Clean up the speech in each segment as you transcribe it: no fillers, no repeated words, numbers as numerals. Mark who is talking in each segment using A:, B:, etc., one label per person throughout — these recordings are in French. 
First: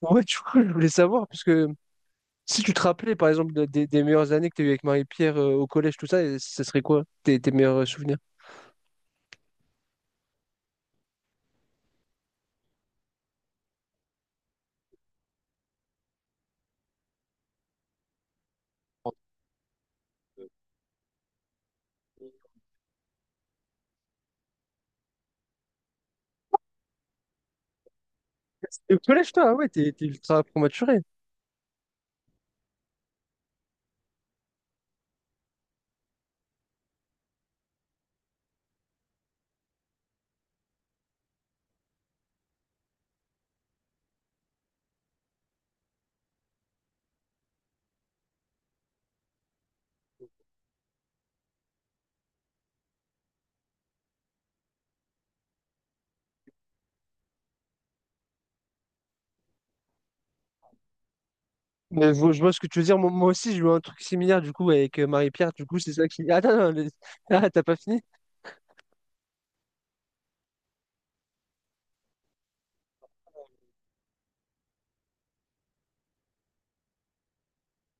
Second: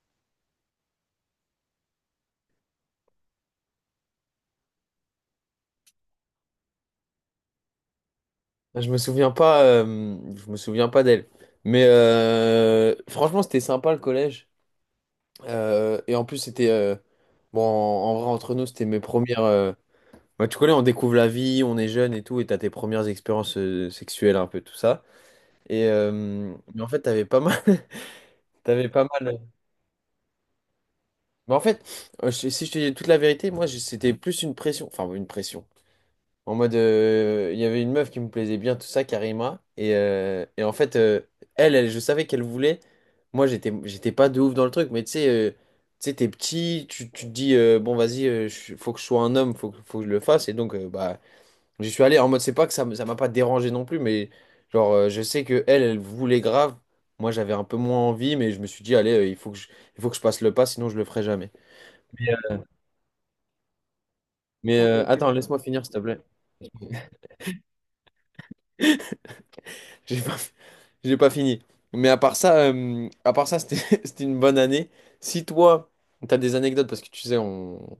A: Ouais, du coup, je voulais savoir, parce que si tu te rappelais, par exemple, des meilleures années que tu as eues avec Marie-Pierre, au collège, tout ça, et ça serait quoi tes, tes meilleurs souvenirs?
B: Je me souviens pas, je me souviens pas d'elle. Mais franchement, c'était sympa le collège. Et en plus, c'était bon. En vrai, entre nous, c'était mes premières. Bah, tu connais, on découvre la vie, on est jeune et tout, et t'as tes premières expériences sexuelles, un peu tout ça. Et mais en fait, t'avais pas mal. T'avais
A: Et au
B: pas mal.
A: collège, toi, ah ouais, t'es ultra prématuré.
B: Mais en fait, si je te dis toute la vérité, moi, c'était plus une pression. Enfin, une pression. En mode, il y avait une meuf qui me plaisait bien, tout ça, Karima. Et en fait, elle, elle, je savais qu'elle voulait. Moi, j'étais pas de ouf dans le truc, mais tu sais, t'es petit, tu te dis, bon, vas-y, faut que je sois un homme, faut que je le fasse. Et donc, bah, j'y suis allé en mode, c'est pas que ça, ça m'a pas dérangé non plus, mais genre, je sais que elle, elle voulait grave. Moi, j'avais un peu moins envie, mais je me suis dit, allez, il faut que je passe le pas, sinon je le ferai jamais.
A: Mais je vois ce que tu veux dire. Moi aussi, j'ai eu un truc similaire, du coup,
B: Mais ok,
A: avec
B: ok, attends, ok.
A: Marie-Pierre.
B: Laisse-moi, d'accord,
A: Du coup,
B: finir, s'il
A: c'est
B: te
A: ça
B: plaît.
A: qui. Ah, non, non, ah, t'as pas fini?
B: J'ai pas, J'ai pas fini. Mais à part ça, c'était c'était une bonne année. Si toi, t'as des anecdotes, parce que tu sais, on,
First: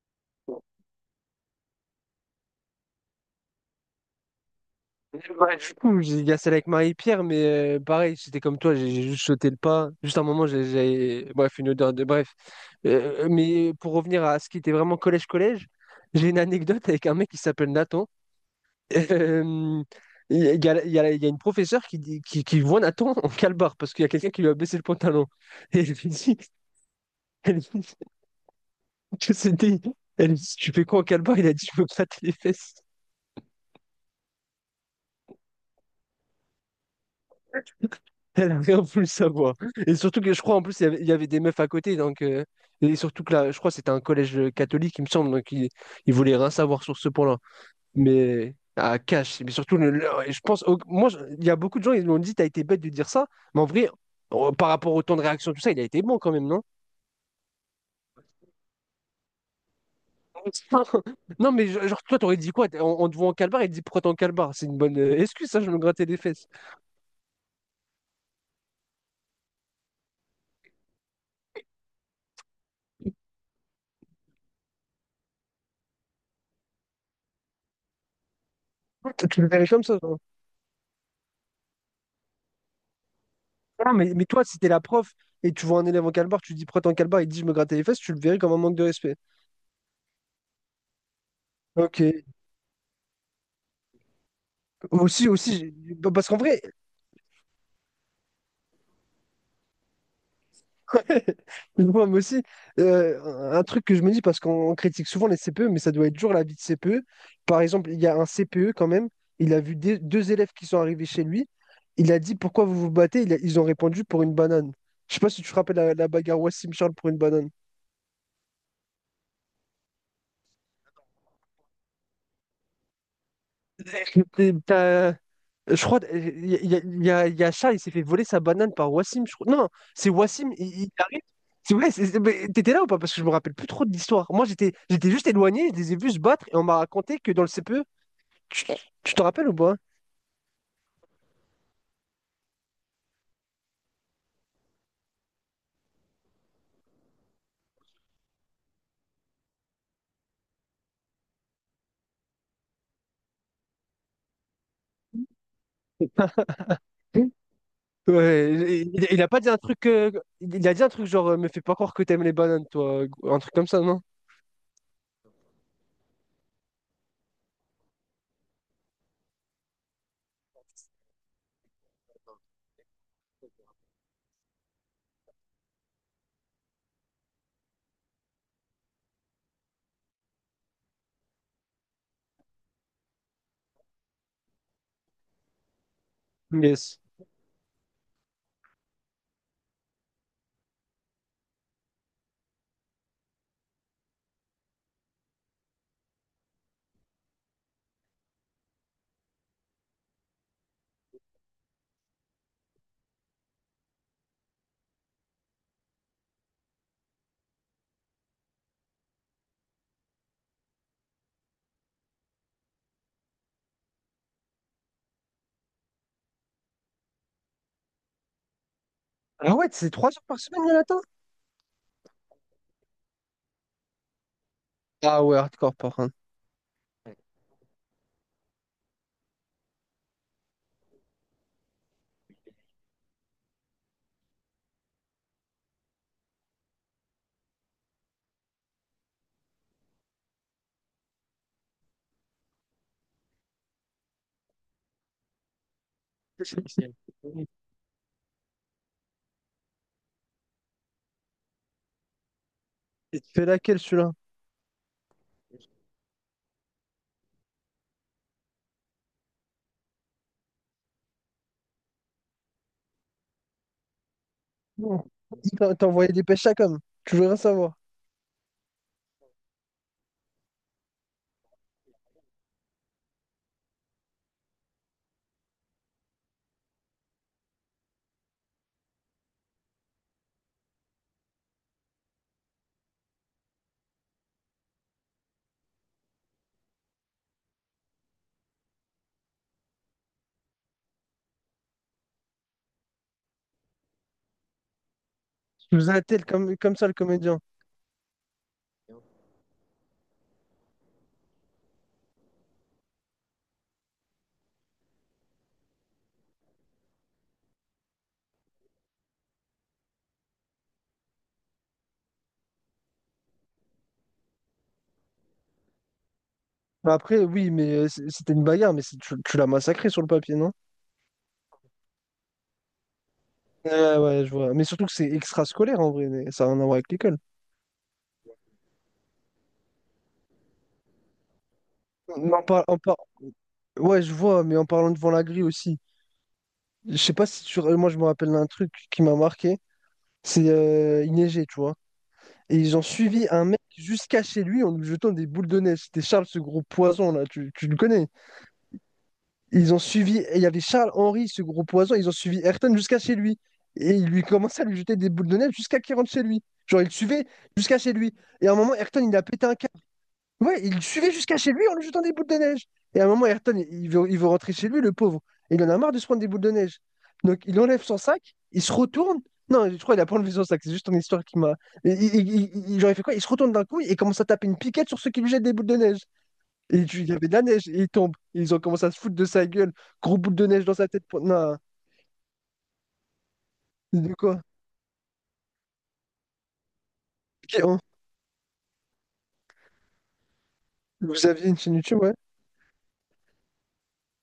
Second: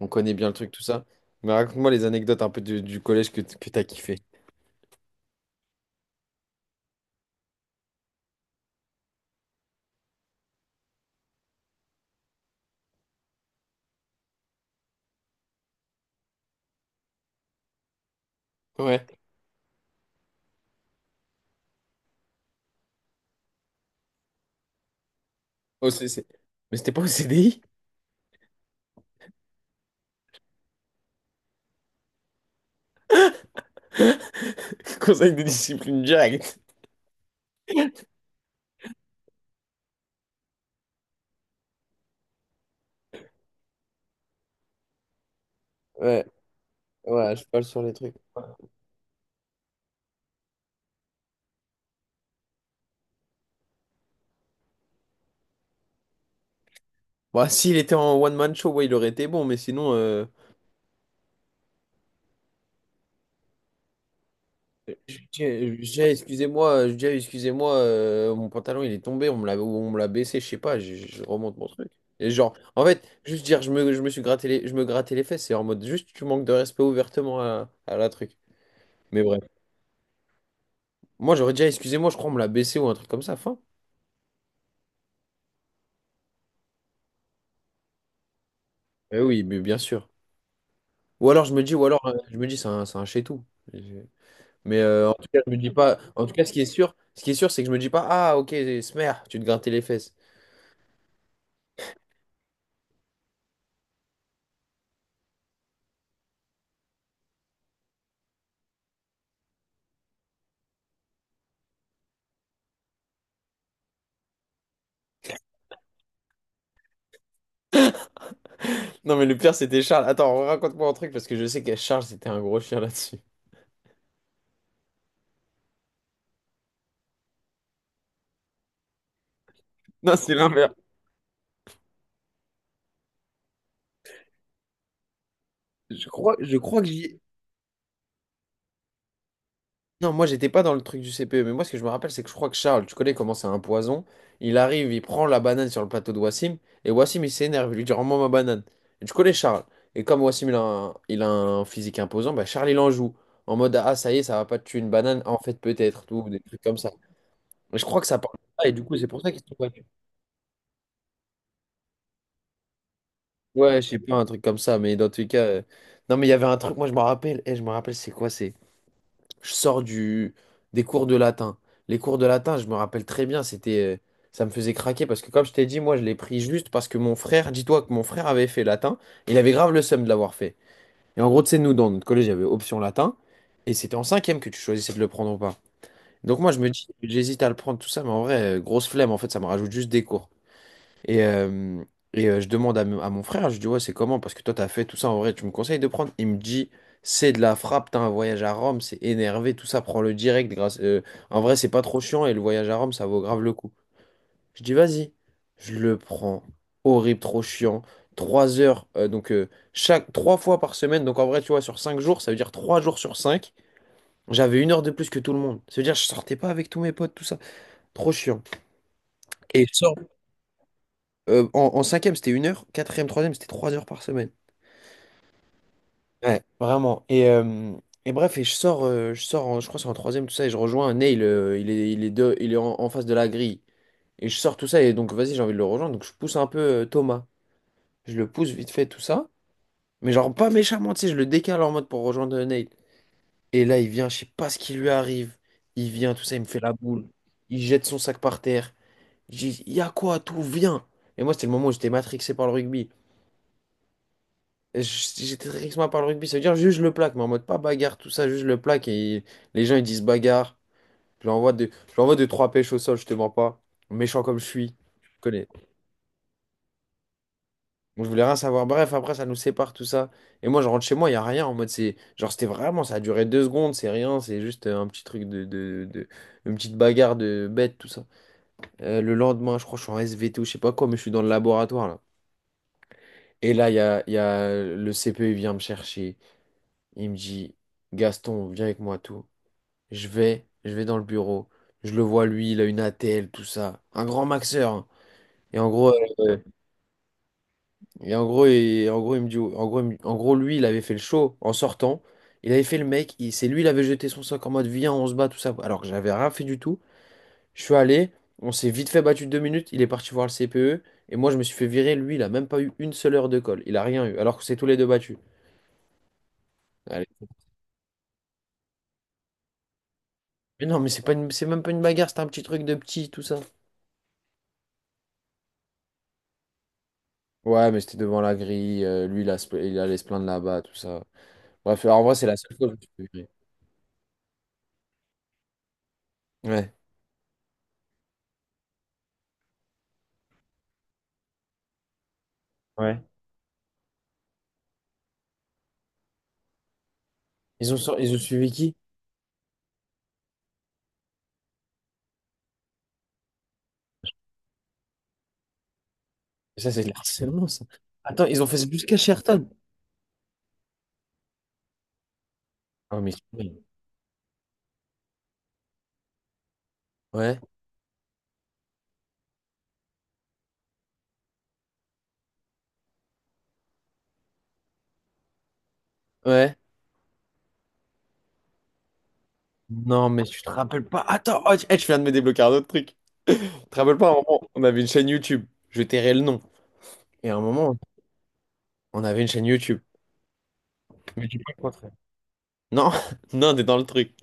B: on connaît bien le truc, tout ça. Mais raconte-moi les anecdotes un peu du collège que t'as kiffé.
A: Ouais, du coup, il y a celle avec Marie-Pierre, mais pareil, c'était comme toi, j'ai juste sauté le pas. Juste un moment, j'ai. Bref, une odeur de. Bref. Mais pour revenir à ce qui était vraiment collège-collège, j'ai une anecdote avec un mec qui s'appelle Nathan.
B: Ouais,
A: Euh, Il y a, une professeure qui, qui voit Nathan en calbar parce qu'il y a quelqu'un qui lui a baissé le pantalon. Et
B: au CC. Mais c'était pas au
A: elle
B: CDI?
A: lui dit que c'était. Elle lui dit, tu fais quoi en calbar? Il a dit, je me gratte les fesses.
B: Conseil de discipline directe.
A: Elle a rien voulu savoir. Et surtout que je crois en plus, il y avait des meufs à côté. Donc, et surtout que là, je crois que c'était un collège catholique, il me semble. Donc, ils il
B: Ouais,
A: voulaient rien savoir sur ce
B: ouais,
A: point-là.
B: je parle sur les trucs.
A: Mais à cash, mais surtout, et je pense, il y a beaucoup de gens, ils m'ont dit, t'as été bête de dire ça, mais en vrai, par rapport au temps de réaction, tout ça, il a été bon quand même, non?
B: Bah, s'il était en one-man show, ouais, il aurait été bon, mais sinon,
A: Non, mais genre, toi, t'aurais dit quoi? On te voit en calbar, il te dit, pourquoi t'es en calbar? C'est une bonne
B: Je dis,
A: excuse, ça, je me grattais les fesses.
B: excusez-moi, je dis, excusez-moi, mon pantalon il est tombé, on me l'a baissé, je sais pas, je remonte mon truc. Et genre, en fait, juste dire, je me grattais les fesses, c'est en mode juste, tu manques de respect ouvertement à la truc. Mais
A: Tu
B: bref,
A: le verrais comme ça, genre.
B: moi j'aurais dit, ah, excusez-moi, je crois on me l'a baissé ou un truc comme ça, fin.
A: Non, mais toi, si t'es la prof et tu vois un élève en calbar, tu dis, pourquoi t'es en calbar, il te dit, je me grattais les fesses, tu le verrais comme un manque de respect.
B: Eh oui, mais bien sûr. Ou
A: Ok.
B: alors je me dis, c'est un chez-tout. Mais en tout
A: Aussi,
B: cas, je me
A: aussi,
B: dis pas, en
A: parce
B: tout
A: qu'en
B: cas,
A: vrai,
B: ce qui est sûr, c'est que je me dis pas, ah ok, smer, tu te grattais les fesses.
A: ouais. Moi aussi, un truc que je me dis, parce qu'on critique souvent les CPE, mais ça doit être dur la vie de CPE. Par exemple, il y a un CPE quand même, il a vu deux élèves qui sont arrivés chez lui, il a dit pourquoi vous vous battez? Ils ont répondu pour une banane. Je sais pas si tu te rappelles la bagarre Wassim Charles pour une banane.
B: Non, mais le pire, c'était Charles. Attends, raconte-moi un truc parce que je sais qu'à Charles, c'était un gros chien là-dessus.
A: T'es- t'as- Je crois, y a Shah, il s'est fait voler sa banane par Wassim, je crois. Non, c'est
B: Non, c'est
A: Wassim,
B: l'inverse.
A: il arrive. C'est vrai, mais t'étais là ou pas? Parce que je me rappelle plus trop de l'histoire. Moi, j'étais juste éloigné, je les ai vus se battre
B: Je
A: et on m'a
B: crois que j'y.
A: raconté que dans le CPE, tu te rappelles ou pas?
B: Non, moi, j'étais pas dans le truc du CPE, mais moi, ce que je me rappelle, c'est que je crois que Charles, tu connais comment c'est un poison. Il arrive, il prend la banane sur le plateau de Wassim, et Wassim, il s'énerve, il lui dit, rends-moi ma banane. Et tu connais Charles. Et comme Wassim, il a un physique imposant, bah, Charles, il en joue. En mode, ah, ça y est, ça va pas te tuer une banane. En fait, peut-être, tout, des trucs comme ça.
A: Oui.
B: Mais je crois que ça parle de
A: Ouais,
B: ça, et du coup, c'est
A: il,
B: pour
A: il a
B: ça qu'ils
A: pas
B: se
A: dit
B: sont.
A: un truc, il a dit un truc genre, me fais pas croire que t'aimes les bananes, toi, un truc comme ça,
B: Ouais, je sais
A: non?
B: pas, un truc comme ça, mais dans tous les cas. Non, mais il y avait un truc, moi je me rappelle, et je me rappelle, c'est quoi? C'est. Je sors des cours de latin. Les cours de latin, je me rappelle très bien, c'était. Ça me faisait craquer parce que, comme je t'ai dit, moi je l'ai pris juste parce que mon frère, dis-toi que mon frère avait fait latin, il avait grave le seum de l'avoir fait. Et en gros, tu sais, nous, dans notre collège, il y avait option latin, et c'était en cinquième que tu choisissais de le prendre ou pas. Donc moi, je me dis,
A: Yes.
B: j'hésite à le prendre, tout ça, mais en vrai, grosse flemme, en fait, ça me rajoute juste des cours. Et, euh, je demande à mon frère, je dis, ouais, c'est comment? Parce que toi, t'as fait tout ça en vrai, tu me conseilles de prendre? Il me dit, c'est de la frappe, t'as un voyage à Rome, c'est énervé, tout ça, prends-le direct. Grâce, en vrai, c'est pas trop chiant et le voyage à Rome, ça vaut grave le coup. Je dis, vas-y, je le prends. Horrible, trop chiant. 3 heures, chaque trois fois par semaine, donc en vrai, tu vois, sur 5 jours, ça veut dire 3 jours sur 5, j'avais une heure de plus que tout le monde. Ça veut dire, je sortais pas avec tous mes potes, tout ça. Trop chiant.
A: Ah
B: Et
A: ouais,
B: je
A: c'est
B: sors.
A: 3 jours par semaine, Jonathan?
B: En cinquième, c'était 1 heure. Quatrième, troisième, c'était 3 heures par semaine.
A: Ah ouais, hardcore par contre.
B: Ouais, vraiment. Et bref, je sors je crois que c'est en troisième, tout ça, et je rejoins Neil, il est en face de la grille. Et je sors tout ça, et donc vas-y, j'ai envie de le rejoindre, donc je pousse un peu Thomas. Je le pousse vite fait, tout ça. Mais genre pas méchamment, tu sais, je le décale en mode pour rejoindre Neil. Et là, il vient, je sais pas ce qui lui arrive. Il vient, tout ça, il me fait la boule. Il jette son sac par terre. J'ai dit, y a quoi, tout, viens. Et moi, c'était le moment où j'étais matrixé par le rugby.
A: Il te fait laquelle celui-là?
B: Je- J'étais très excité par le rugby, ça veut dire juste je le plaque, mais en mode pas bagarre, tout ça, juste je le plaque et les gens ils disent bagarre. Je l'envoie de trois pêches au sol, je te mens pas. Méchant comme je suis,
A: Non.
B: je connais.
A: T'envoyais des pêches à com. Tu voudrais savoir.
B: Donc je voulais rien savoir. Bref, après ça nous sépare tout ça. Et moi je rentre chez moi, il y a rien en mode c'est. Genre c'était vraiment, ça a duré 2 secondes, c'est rien, c'est juste un petit truc une petite bagarre de bête, tout ça. Le lendemain, je crois que je suis en SVT ou je sais pas quoi, mais je suis dans le laboratoire là. Et là, il y a le CPE, il vient me chercher. Il me dit, Gaston, viens avec moi, tout. Je vais dans le bureau. Je le vois, lui, il a une ATL, tout ça. Un grand maxeur, hein. Et
A: Tu
B: en
A: nous
B: gros,
A: as tel
B: euh,
A: comme ça le comédien.
B: et en gros, il me dit, en gros, lui, il avait fait le show en sortant. Il avait fait le mec. C'est lui, il avait jeté son sac en mode, viens, on se bat, tout ça. Alors que j'avais rien fait du tout. Je suis allé, on s'est vite fait battu 2 minutes. Il est parti voir le CPE. Et moi, je me suis fait virer. Lui, il a même pas eu une seule heure de colle. Il a rien eu. Alors que c'est tous les deux battus.
A: Bah,
B: Allez.
A: après, oui, mais c'était une bagarre, mais tu l'as massacré sur le papier, non?
B: Mais non, mais c'est même pas une bagarre, c'est un petit truc de petit, tout ça.
A: Ouais, ouais, je vois. Mais surtout que c'est extrascolaire en vrai, mais ça n'a rien à voir avec l'école.
B: Ouais, mais c'était devant la grille. Lui, il allait se plaindre là-bas, tout ça. Bref, en vrai, c'est
A: Mais
B: la
A: en
B: seule
A: par-
B: fois que je
A: en
B: me suis
A: par-
B: fait virer.
A: Ouais, je vois, mais en parlant devant la grille aussi.
B: Ouais.
A: Je sais pas si tu. Moi, je me rappelle d'un truc qui m'a marqué. C'est il neigeait, tu vois. Et ils ont
B: Ouais.
A: suivi un mec jusqu'à chez lui en lui jetant des boules de neige. C'était Charles, ce gros poison là. Tu le connais?
B: Ils ont suivi qui?
A: Ils ont suivi, il y avait Charles Henry, ce gros poison, ils ont suivi Ayrton jusqu'à chez lui. Et ils lui commençaient à lui jeter des boules de neige jusqu'à qu'il rentre chez lui.
B: Ça,
A: Genre,
B: c'est
A: ils
B: de
A: le suivaient
B: l'harcèlement, ça.
A: jusqu'à chez lui.
B: Attends, ils ont
A: Et à un
B: fait ça
A: moment,
B: jusqu'à
A: Ayrton, il a pété
B: Sherton.
A: un câble. Ouais, il le suivait jusqu'à chez lui en lui jetant des boules de neige.
B: Oh,
A: Et à un
B: mais.
A: moment, Ayrton, il veut rentrer chez lui, le pauvre. Et il en a marre de se prendre des boules de neige.
B: Ouais.
A: Donc, il enlève son sac, il se retourne. Non, je crois qu'il a pas enlevé son sac, c'est juste ton histoire qui m'a. Et genre, il fait quoi? Il se retourne d'un coup et commence à taper une piquette sur ceux qui lui jettent des boules de neige.
B: Ouais.
A: Et il y avait de la neige, et il tombe. Ils ont commencé à se foutre de sa gueule.
B: Non,
A: Gros
B: mais
A: boule
B: tu
A: de
B: te
A: neige dans
B: rappelles.
A: sa tête.
B: Attends, oh,
A: Non,
B: eh, je viens de me débloquer un autre truc. Tu te rappelles pas, à un
A: de
B: moment,
A: quoi?
B: on avait une chaîne YouTube. Je tairai le nom. Et à un
A: Ok,
B: moment,
A: hein.
B: on avait une chaîne YouTube.
A: Vous
B: Mais tu peux
A: aviez une
B: le
A: chaîne
B: montrer.
A: YouTube, ouais?
B: Non, non, t'es dans le truc.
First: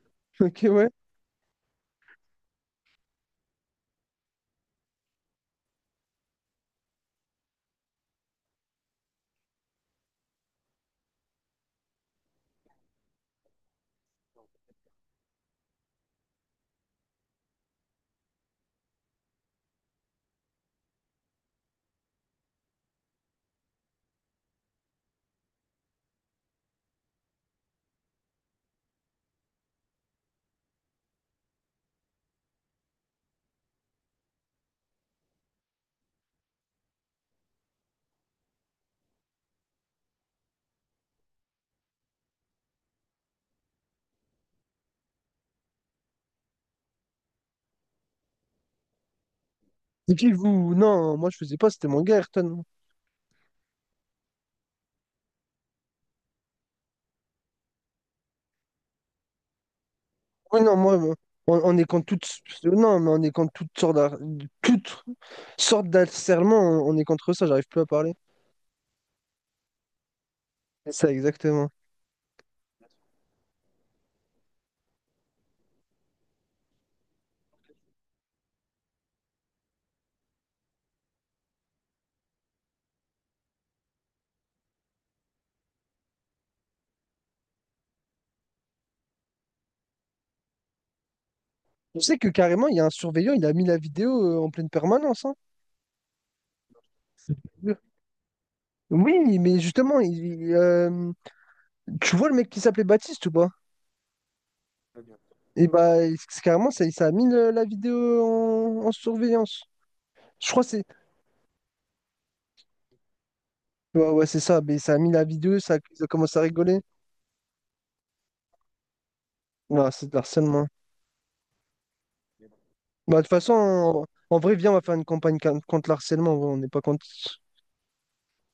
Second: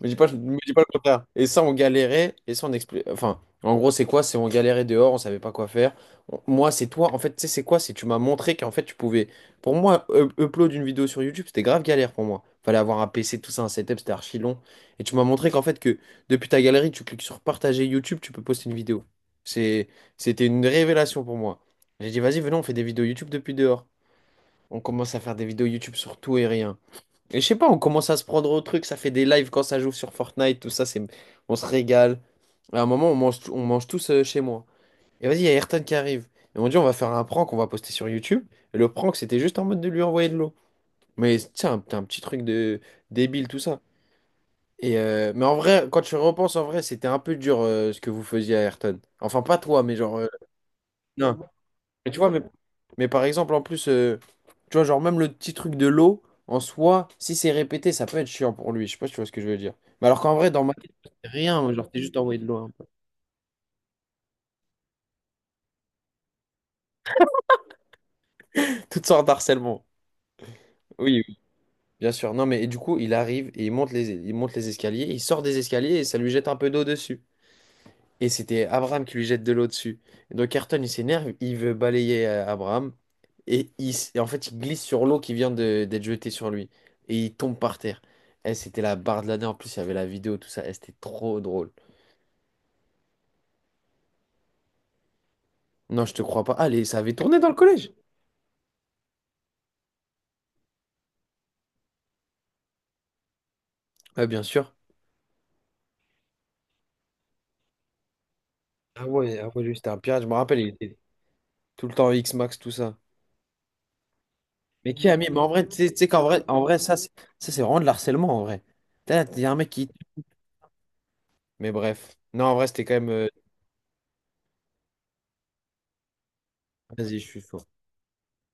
B: Me
A: Ok,
B: dis pas le
A: ouais.
B: contraire. Et ça, on galérait, enfin, en gros, c'est quoi? C'est on galérait dehors, on savait pas quoi faire. Moi, c'est toi. En fait, tu sais, c'est quoi? C'est tu m'as montré qu'en fait, tu pouvais. Pour moi, upload une vidéo sur YouTube, c'était grave galère pour moi. Fallait avoir un PC, tout ça, un setup, c'était archi long. Et tu m'as montré qu'en fait, que depuis ta galerie, tu cliques sur partager YouTube, tu peux poster une vidéo. C'est, c'était une révélation pour moi. J'ai dit, vas-y, venons, on fait des vidéos YouTube depuis dehors. On commence à faire des vidéos YouTube sur tout et rien. Et je sais pas, on commence à se prendre au truc, ça fait des lives quand ça joue sur Fortnite, tout ça, c'est, on se régale. À un moment, on mange tous chez moi. Et vas-y, il y a Ayrton qui arrive. Et on dit, on va faire un prank, on va poster sur YouTube. Et le prank, c'était juste en mode de lui envoyer de l'eau. Mais tiens, un petit truc de débile, tout ça. Et mais en vrai, quand je repense, en vrai, c'était un peu dur ce que vous faisiez à Ayrton. Enfin, pas toi, mais
A: Et
B: genre.
A: puis vous? Non, moi
B: Non.
A: je faisais pas, c'était mon
B: Mais
A: gars,
B: tu vois, mais,
A: Ayrton.
B: mais par exemple, en plus, tu vois, genre même le petit truc de l'eau, en soi, si c'est répété, ça peut être chiant pour lui. Je sais pas si tu vois ce que je veux dire. Mais alors qu'en vrai,
A: Oui,
B: dans ma
A: non,
B: tête, c'est
A: on,
B: rien,
A: on est
B: genre, t'es
A: contre
B: juste
A: toutes.
B: envoyé de l'eau, hein.
A: Non, mais on est contre toutes sortes toutes d'harcèlement, on est contre ça, j'arrive plus à parler.
B: Toutes sortes d'harcèlement.
A: C'est ça,
B: Oui, oui,
A: exactement.
B: bien sûr. Non, mais et du coup, il arrive et il monte les escaliers, il sort des escaliers et ça lui jette un peu d'eau dessus. Et c'était Abraham qui lui jette de l'eau dessus. Et donc Ayrton, il s'énerve, il veut balayer Abraham. Et en fait, il glisse sur l'eau qui vient d'être jetée sur lui. Et il tombe par terre. Eh, c'était la barre de l'année. En plus, il y avait la vidéo, tout ça. Eh, c'était trop drôle.
A: Tu sais que carrément, il y a un surveillant, il a mis la vidéo en pleine permanence, hein.
B: Non, je te crois pas. Allez, ça avait tourné dans le collège.
A: Oui, mais justement, tu vois le mec qui s'appelait Baptiste ou pas?
B: Ah, bien sûr.
A: Et bah, c'est carrément, ça a mis la vidéo en
B: Ah ouais, ah ouais,
A: surveillance.
B: lui, c'était un pirate. Je me
A: Je
B: rappelle,
A: crois
B: il
A: que c'est.
B: était tout le temps X-Max, tout ça.
A: Ouais, ouais, c'est ça. Mais
B: Mais
A: ça a
B: qui
A: mis
B: a
A: la
B: mis? Mais en
A: vidéo,
B: vrai, tu
A: ça,
B: sais tu
A: ça
B: sais qu'en
A: commence à
B: vrai, en vrai,
A: rigoler.
B: ça, c'est vraiment de l'harcèlement, en vrai. Il y a un mec qui...
A: Ah, c'est de l'harcèlement.
B: Mais bref. Non, en vrai, c'était quand même...
A: Bah, de toute façon, en vrai, viens, on va faire une campagne contre l'harcèlement, ouais. On n'est pas contre.
B: Vas-y, je suis chaud.